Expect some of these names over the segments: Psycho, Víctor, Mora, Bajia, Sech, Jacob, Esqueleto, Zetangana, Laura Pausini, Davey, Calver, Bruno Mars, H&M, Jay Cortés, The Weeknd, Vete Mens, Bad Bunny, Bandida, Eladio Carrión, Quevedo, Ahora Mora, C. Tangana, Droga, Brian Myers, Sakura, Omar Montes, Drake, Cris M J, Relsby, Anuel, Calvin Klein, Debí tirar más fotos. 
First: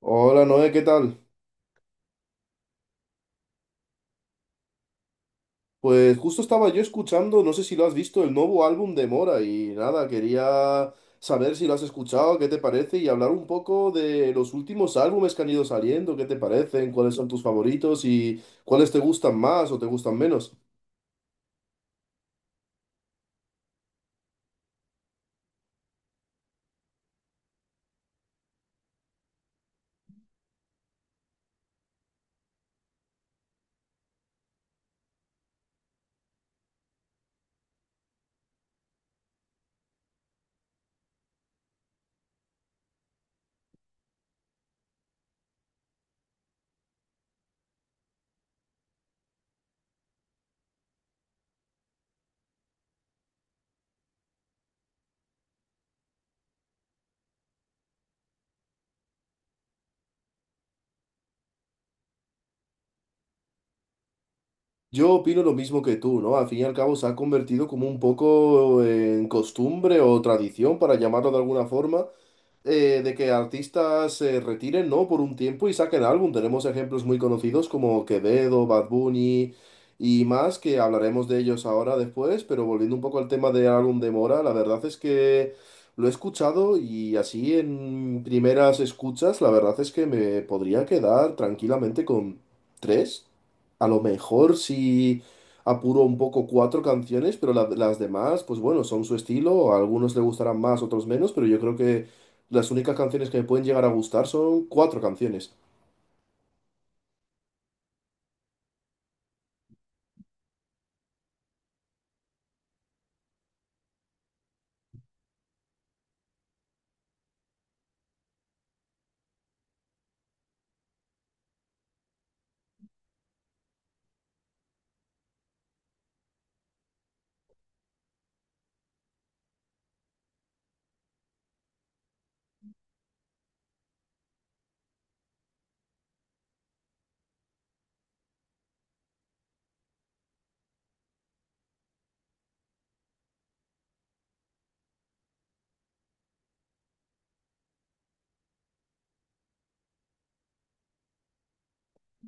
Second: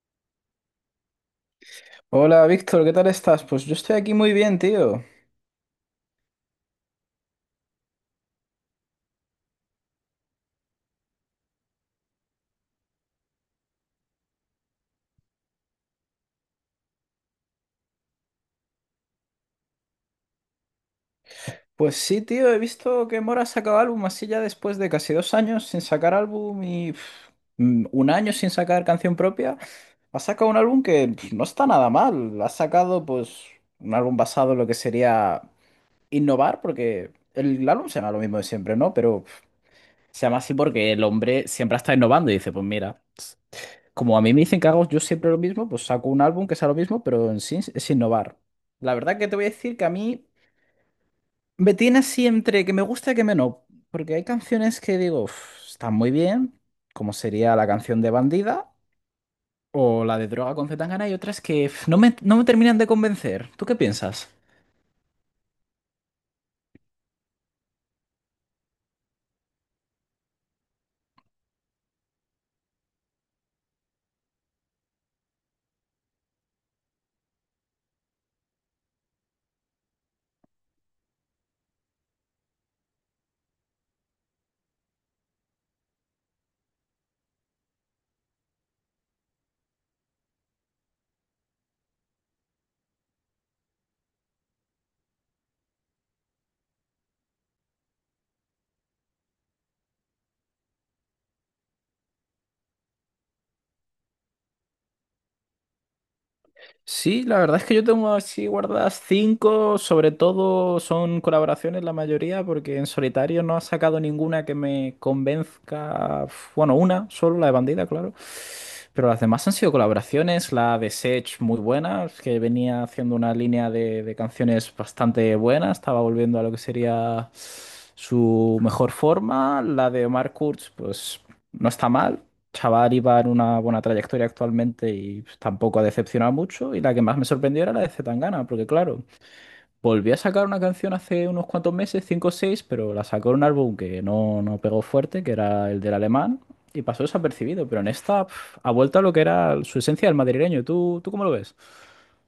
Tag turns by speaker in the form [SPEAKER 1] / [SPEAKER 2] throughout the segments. [SPEAKER 1] Hola Noé, ¿qué tal?
[SPEAKER 2] Hola Víctor, ¿qué tal estás? Pues yo estoy aquí muy bien, tío.
[SPEAKER 1] Pues justo estaba yo escuchando, no sé si lo has visto, el nuevo álbum de Mora y nada, quería saber si lo has escuchado, qué te parece y hablar un poco de los últimos álbumes que han ido saliendo, qué te parecen, cuáles son tus favoritos y cuáles te gustan más o te gustan menos.
[SPEAKER 2] Pues sí, tío, he visto que Mora ha sacado álbum así ya después de casi dos años sin sacar álbum y un año sin sacar canción propia. Ha sacado un álbum que no está nada mal. Ha sacado pues un álbum basado en lo que sería innovar, porque el álbum se llama lo mismo de siempre, ¿no? Pero se llama así porque el hombre siempre está innovando y dice, pues mira. Como a mí me dicen que hago yo siempre lo mismo, pues saco un álbum que sea lo mismo, pero en sí es innovar. La verdad que te voy a decir que a mí me tiene así entre que me gusta y que me no, porque hay canciones que digo, "Uf, están muy bien, como sería la canción de Bandida o la de Droga con C. Tangana", y otras que uf, no me terminan de convencer. ¿Tú qué piensas?
[SPEAKER 1] Yo opino lo mismo que tú, ¿no? Al fin y al cabo se ha convertido como un poco en costumbre o tradición, para llamarlo de alguna forma. De que artistas se retiren, ¿no? Por un tiempo y saquen álbum. Tenemos ejemplos muy conocidos como Quevedo, Bad Bunny y más, que hablaremos de ellos ahora después, pero volviendo un poco al tema del álbum de Mora, la verdad es que lo he escuchado y así en primeras escuchas, la verdad es que me podría quedar tranquilamente con tres, a lo mejor si... apuro un poco cuatro canciones, pero las demás, pues bueno, son su estilo, a algunos le gustarán más, otros menos, pero yo creo que las únicas canciones que me pueden llegar a gustar son cuatro canciones.
[SPEAKER 2] Sí, la verdad es que yo tengo así guardadas cinco, sobre todo son colaboraciones la mayoría, porque en solitario no ha sacado ninguna que me convenzca. Bueno, una, solo la de Bandida, claro. Pero las demás han sido colaboraciones, la de Sech muy buena, que venía haciendo una línea de canciones bastante buena, estaba volviendo a lo que sería su mejor forma. La de Omar Kurz, pues no está mal, chaval iba en una buena trayectoria actualmente y pues, tampoco ha decepcionado mucho. Y la que más me sorprendió era la de Zetangana, porque claro, volvió a sacar una canción hace unos cuantos meses, 5 o seis, pero la sacó en un álbum que no pegó fuerte, que era el del alemán, y pasó desapercibido. Pero en esta ha vuelto a lo que era su esencia del madrileño. ¿Tú cómo lo ves?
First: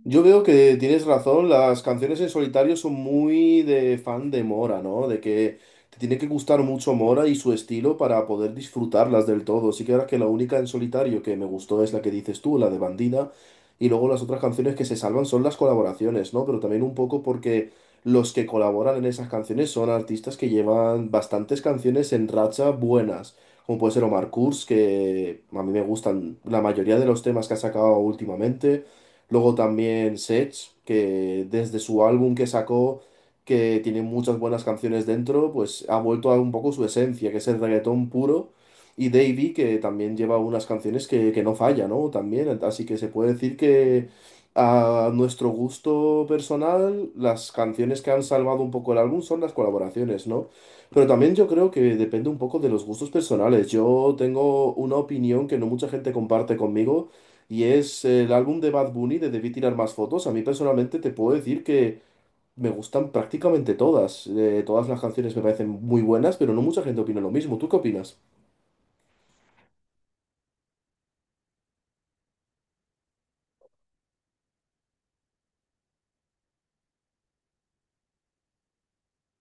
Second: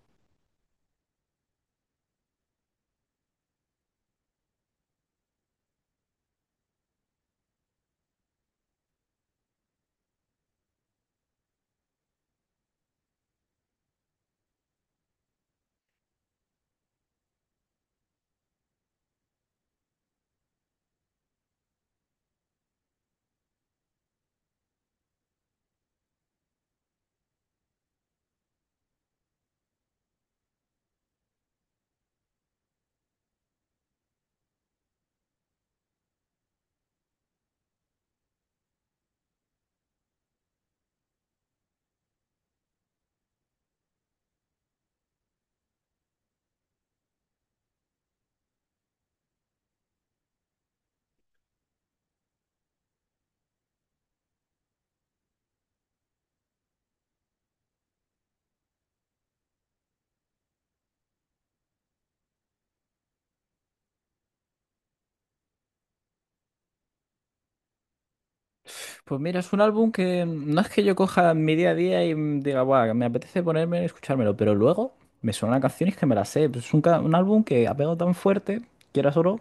[SPEAKER 1] Yo veo que tienes razón, las canciones en solitario son muy de fan de Mora, ¿no? De que te tiene que gustar mucho Mora y su estilo para poder disfrutarlas del todo. Sí que ahora que la única en solitario que me gustó es la que dices tú, la de Bandida, y luego las otras canciones que se salvan son las colaboraciones, ¿no? Pero también un poco porque los que colaboran en esas canciones son artistas que llevan bastantes canciones en racha buenas, como puede ser Omar Kurz, que a mí me gustan la mayoría de los temas que ha sacado últimamente. Luego también Sech, que desde su álbum que sacó, que tiene muchas buenas canciones dentro, pues ha vuelto a un poco su esencia, que es el reggaetón puro. Y Davey, que también lleva unas canciones que no falla, ¿no? También, así que se puede decir que a nuestro gusto personal, las canciones que han salvado un poco el álbum son las colaboraciones, ¿no? Pero también yo creo que depende un poco de los gustos personales. Yo tengo una opinión que no mucha gente comparte conmigo, y es el álbum de Bad Bunny de Debí Tirar Más Fotos. A mí personalmente te puedo decir que me gustan prácticamente todas. Todas las canciones me parecen muy buenas, pero no mucha gente opina lo mismo. ¿Tú qué opinas?
[SPEAKER 2] Pues mira, es un álbum que no es que yo coja mi día a día y diga, guau, me apetece ponerme y escuchármelo, pero luego me suenan canciones que me las sé. Pues es un, un álbum que ha pegado tan fuerte, quieras o no,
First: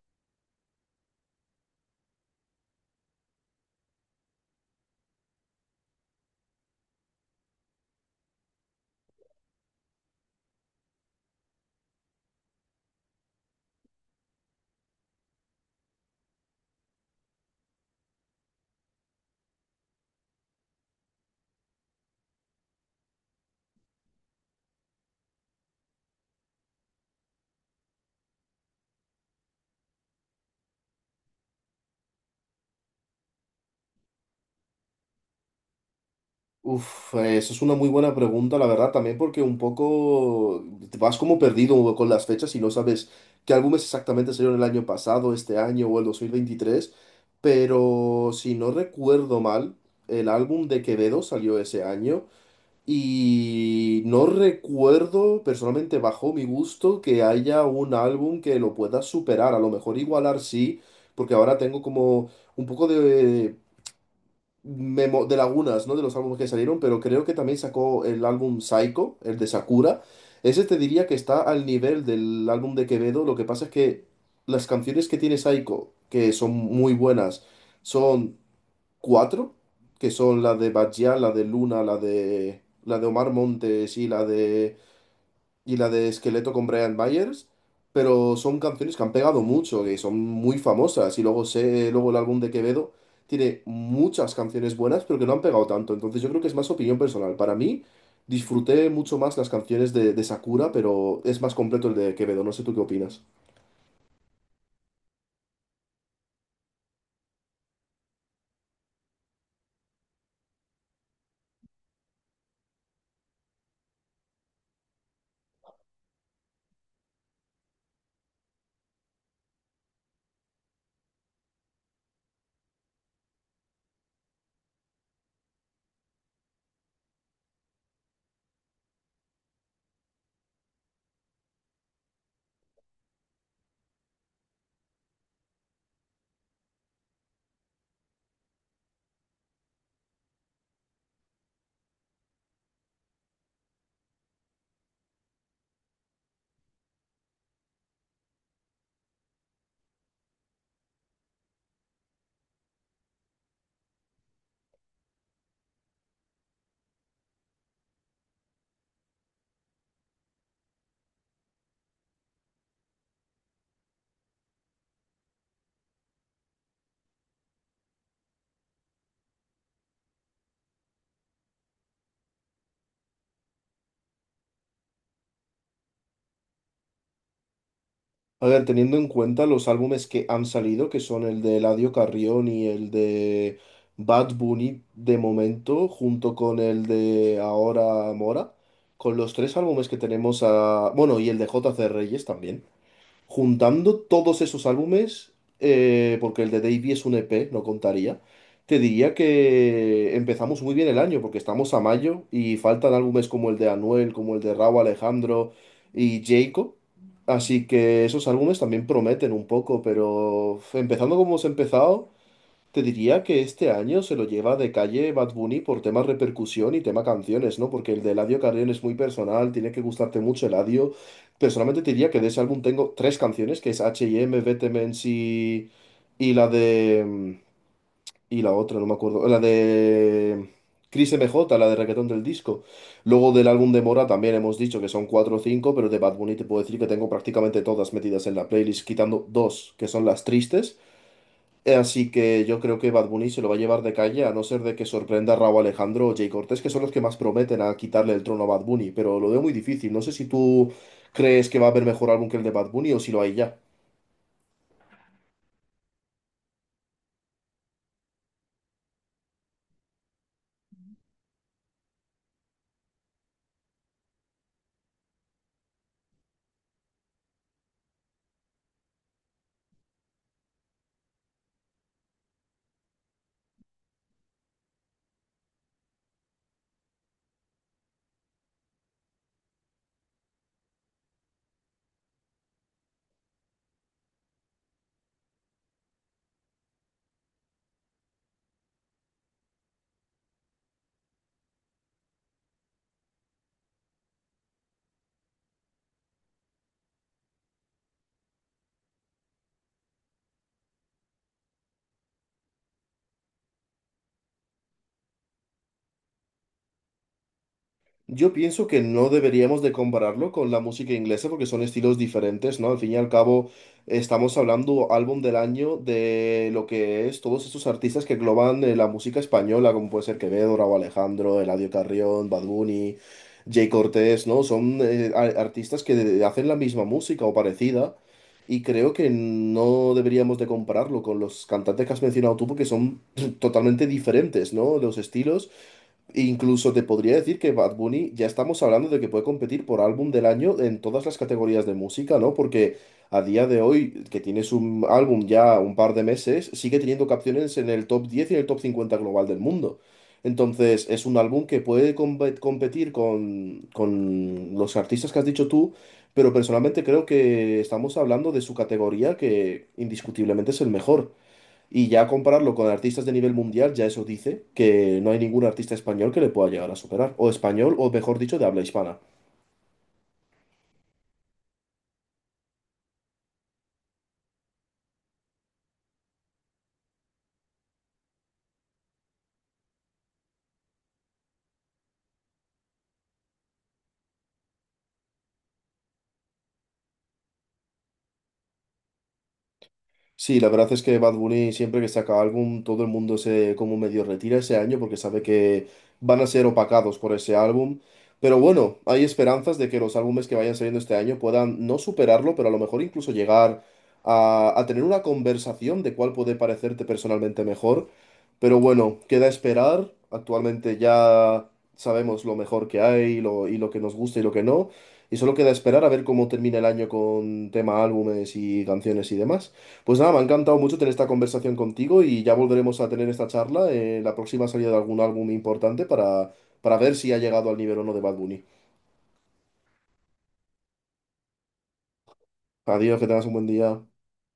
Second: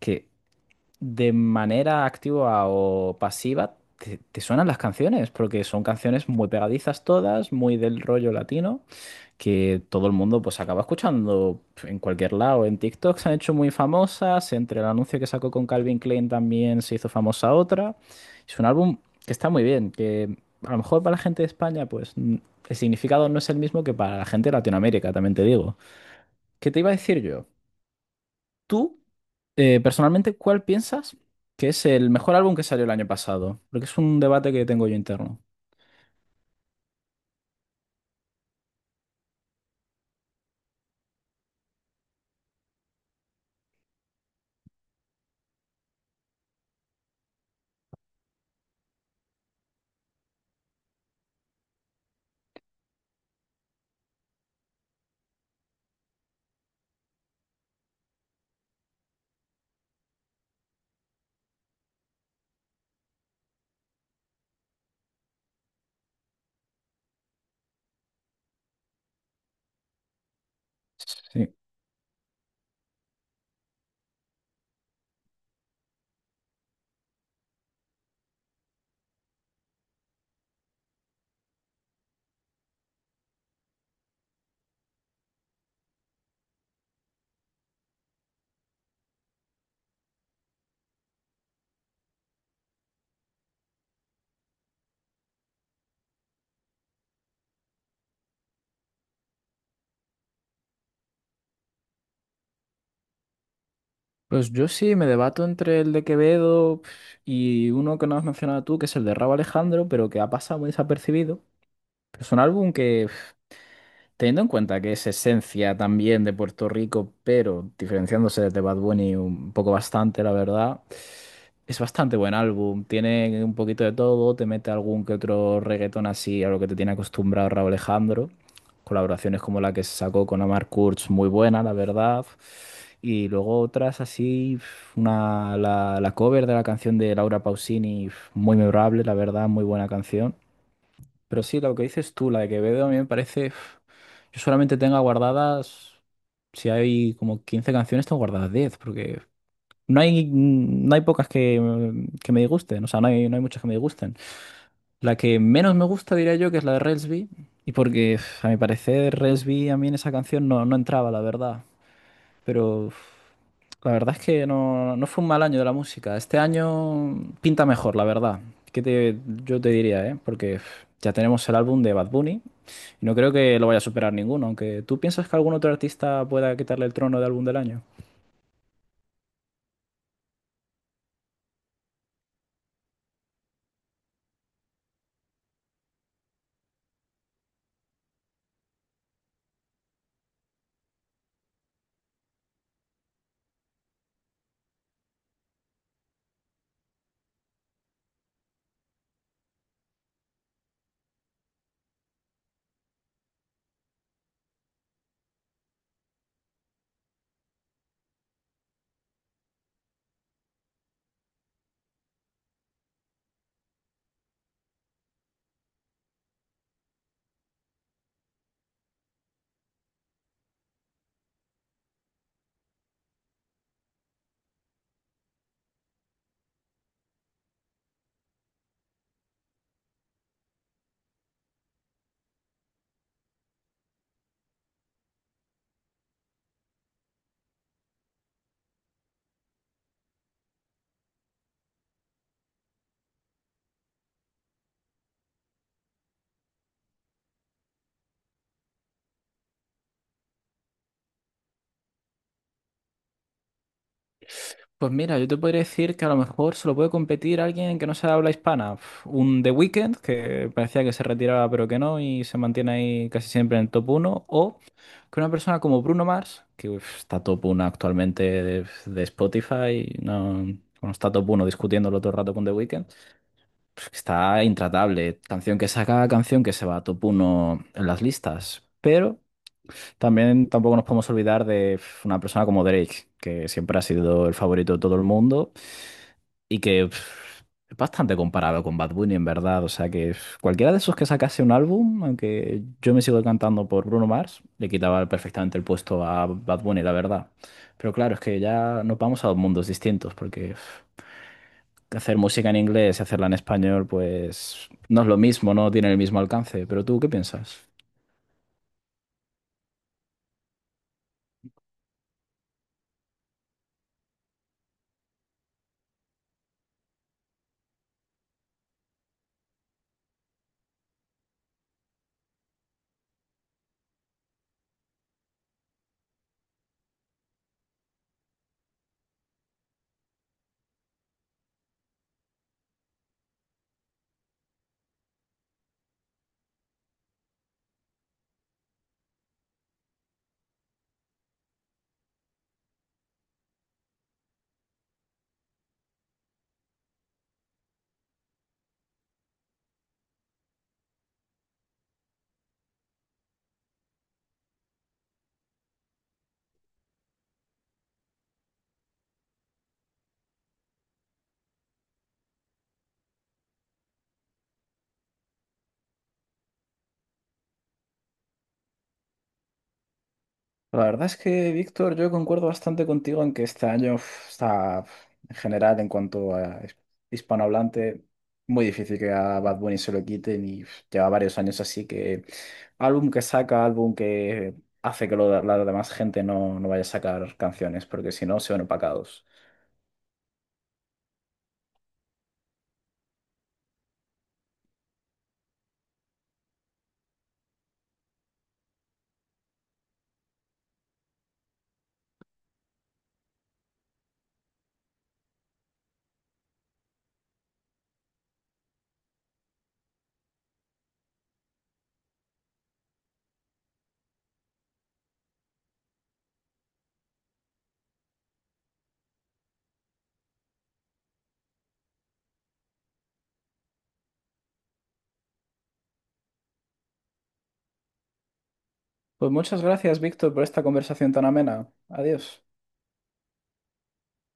[SPEAKER 2] que de manera activa o pasiva, te suenan las canciones, porque son canciones muy pegadizas todas, muy del rollo latino, que todo el mundo pues acaba escuchando en cualquier lado. En TikTok se han hecho muy famosas, entre el anuncio que sacó con Calvin Klein también se hizo famosa otra. Es un álbum que está muy bien, que a lo mejor para la gente de España pues el significado no es el mismo que para la gente de Latinoamérica, también te digo. ¿Qué te iba a decir yo? ¿Tú? Personalmente, ¿cuál piensas que es el mejor álbum que salió el año pasado? Porque es un debate que tengo yo interno.
[SPEAKER 1] Uf, eso es una muy buena pregunta, la verdad, también porque un poco te vas como perdido con las fechas y no sabes qué álbumes exactamente salieron el año pasado, este año o el 2023. Pero si no recuerdo mal, el álbum de Quevedo salió ese año. Y no recuerdo, personalmente bajo mi gusto, que haya un álbum que lo pueda superar. A lo mejor igualar sí, porque ahora tengo como un poco de lagunas, ¿no? De los álbumes que salieron, pero creo que también sacó el álbum Psycho, el de Sakura. Ese te diría que está
[SPEAKER 2] Sí.
[SPEAKER 1] al nivel del álbum de Quevedo. Lo que pasa es que las canciones que tiene Psycho, que son muy buenas, son cuatro, que son la de Bajia, la de Luna, la de Omar Montes y la de Esqueleto con Brian Myers, pero son canciones que han pegado mucho, que son muy famosas, y luego sé, luego el álbum de Quevedo tiene muchas canciones buenas, pero que no han pegado tanto, entonces yo creo que es más opinión personal. Para mí, disfruté mucho más las canciones de Sakura, pero es más completo el de Quevedo, no sé tú qué opinas.
[SPEAKER 2] Pues yo sí me debato entre el de Quevedo y uno que no has mencionado tú, que es el de Rauw Alejandro, pero que ha pasado muy desapercibido. Pero es un álbum que, teniendo en cuenta que es esencia también de Puerto Rico, pero diferenciándose de Bad Bunny un poco bastante, la verdad, es bastante buen álbum. Tiene un poquito de todo, te mete algún que otro reggaetón así a lo que te tiene acostumbrado Rauw Alejandro, colaboraciones como la que se sacó con Omar Kurz, muy buena, la verdad, y luego otras así, una, la cover de la canción de Laura Pausini, muy memorable, la verdad, muy buena canción. Pero sí, lo que dices tú, la de Quevedo, a mí me parece, yo solamente tengo guardadas, si hay como 15 canciones, tengo guardadas 10, porque... No hay, no hay pocas que, que me disgusten, o sea, no hay, no hay muchas que me disgusten. La que menos me gusta, diría yo, que es la de Relsby, y porque uf, a mi parecer Relsby a mí en esa canción no entraba, la verdad. Pero uf, la verdad es que no fue un mal año de la música. Este año pinta mejor, la verdad. ¿Qué te, yo te diría, eh? Porque uf, ya tenemos el álbum de Bad Bunny, y no creo que lo vaya a superar ninguno, aunque tú piensas que algún otro artista pueda quitarle el trono de álbum del año.
[SPEAKER 1] A ver, teniendo en cuenta los álbumes que han salido, que son el de Eladio Carrión y el de Bad Bunny de momento, junto con el de Ahora Mora, con los tres álbumes que tenemos a... Bueno, y el de J. C. Reyes también. Juntando todos esos álbumes, porque el de Davey es un EP, no contaría, te diría que empezamos muy bien el año, porque estamos a mayo y faltan álbumes como el de Anuel, como el de Rauw Alejandro y Jacob. Así que esos álbumes también prometen un poco, pero uf, empezando como hemos empezado, te diría que este año se lo lleva de calle Bad Bunny por tema repercusión y tema canciones, ¿no? Porque el de Eladio Carrión es muy personal, tiene que gustarte mucho Eladio. Personalmente te diría que de ese álbum tengo tres canciones, que es H&M, Vete Mens y la de... y la otra, no me acuerdo. La de... Cris M J, la de Reggaetón del Disco. Luego del álbum de Mora también hemos dicho que son cuatro o cinco, pero de Bad Bunny te puedo decir que tengo prácticamente todas metidas en la playlist, quitando dos, que son las tristes. Así que yo creo que Bad Bunny se lo va a llevar de calle, a no ser de que sorprenda a Rauw Alejandro o Jay Cortés, que son los que más prometen a quitarle el trono a Bad Bunny, pero lo veo muy difícil. No sé si tú crees que va a haber mejor álbum que el de Bad Bunny o si lo hay ya.
[SPEAKER 2] Pues mira, yo te podría decir que a lo mejor se lo puede competir alguien que no sea de habla hispana. Uf, un The Weeknd, que parecía que se retiraba pero que no y se mantiene ahí casi siempre en el top uno, o que una persona como Bruno Mars, que uf, está top uno actualmente de Spotify, no, bueno, está top uno discutiéndolo todo el rato con The Weeknd, pues que está intratable. Canción que saca, canción que se va a top uno en las listas. Pero también tampoco nos podemos olvidar de uf, una persona como Drake, que siempre ha sido el favorito de todo el mundo y que es bastante comparado con Bad Bunny, en verdad. O sea que cualquiera de esos que sacase un álbum, aunque yo me sigo cantando por Bruno Mars, le quitaba perfectamente el puesto a Bad Bunny, la verdad. Pero claro, es que ya nos vamos a dos mundos distintos, porque hacer música en inglés y hacerla en español, pues no es lo mismo, no tiene el mismo alcance. Pero tú, ¿qué piensas?
[SPEAKER 1] Yo pienso que no deberíamos de compararlo con la música inglesa porque son estilos diferentes, ¿no? Al fin y al cabo, estamos hablando álbum del año de lo que es todos estos artistas que engloban la música española, como puede ser Quevedo, Raúl Alejandro, Eladio Carrión, Bad Bunny, Jay Cortés, ¿no? Son artistas que hacen la misma música o parecida y creo que no deberíamos de compararlo con los cantantes que has mencionado tú porque son totalmente diferentes, ¿no? Los estilos. Incluso te podría decir que Bad Bunny ya estamos hablando de que puede competir por álbum del año en todas las categorías de música, ¿no? Porque a día de hoy, que tienes un álbum ya un par de meses, sigue teniendo canciones en el top 10 y en el top 50 global del mundo. Entonces, es un álbum que puede competir con los artistas que has dicho tú, pero personalmente creo que estamos hablando de su categoría que indiscutiblemente es el mejor. Y ya compararlo con artistas de nivel mundial, ya eso dice que no hay ningún artista español que le pueda llegar a superar. O español, o mejor dicho, de habla hispana.
[SPEAKER 2] La verdad es que, Víctor, yo concuerdo bastante contigo en que este año uf, está, uf, en general, en cuanto a hispanohablante, muy difícil que a Bad Bunny se lo quiten, y uf, lleva varios años así que álbum que saca, álbum que hace que la demás gente no vaya a sacar canciones, porque si no, se van opacados.
[SPEAKER 1] Sí, la verdad es que Bad Bunny siempre que saca álbum, todo el mundo se como medio retira ese año porque sabe que van a ser opacados por ese álbum. Pero bueno, hay esperanzas de que los álbumes que vayan saliendo este año puedan no superarlo, pero a lo mejor incluso llegar a tener una conversación de cuál puede parecerte personalmente mejor. Pero bueno, queda esperar. Actualmente ya sabemos lo mejor que hay, y lo que nos gusta y lo que no. Y solo queda esperar a ver cómo termina el año con tema álbumes y canciones y demás. Pues nada, me ha encantado mucho tener esta conversación contigo y ya volveremos a tener esta charla en la próxima salida de algún álbum importante para ver si ha llegado al nivel o no de Bad Bunny.
[SPEAKER 2] Pues muchas gracias, Víctor, por esta conversación tan amena. Adiós.
[SPEAKER 1] Adiós, que tengas un buen día.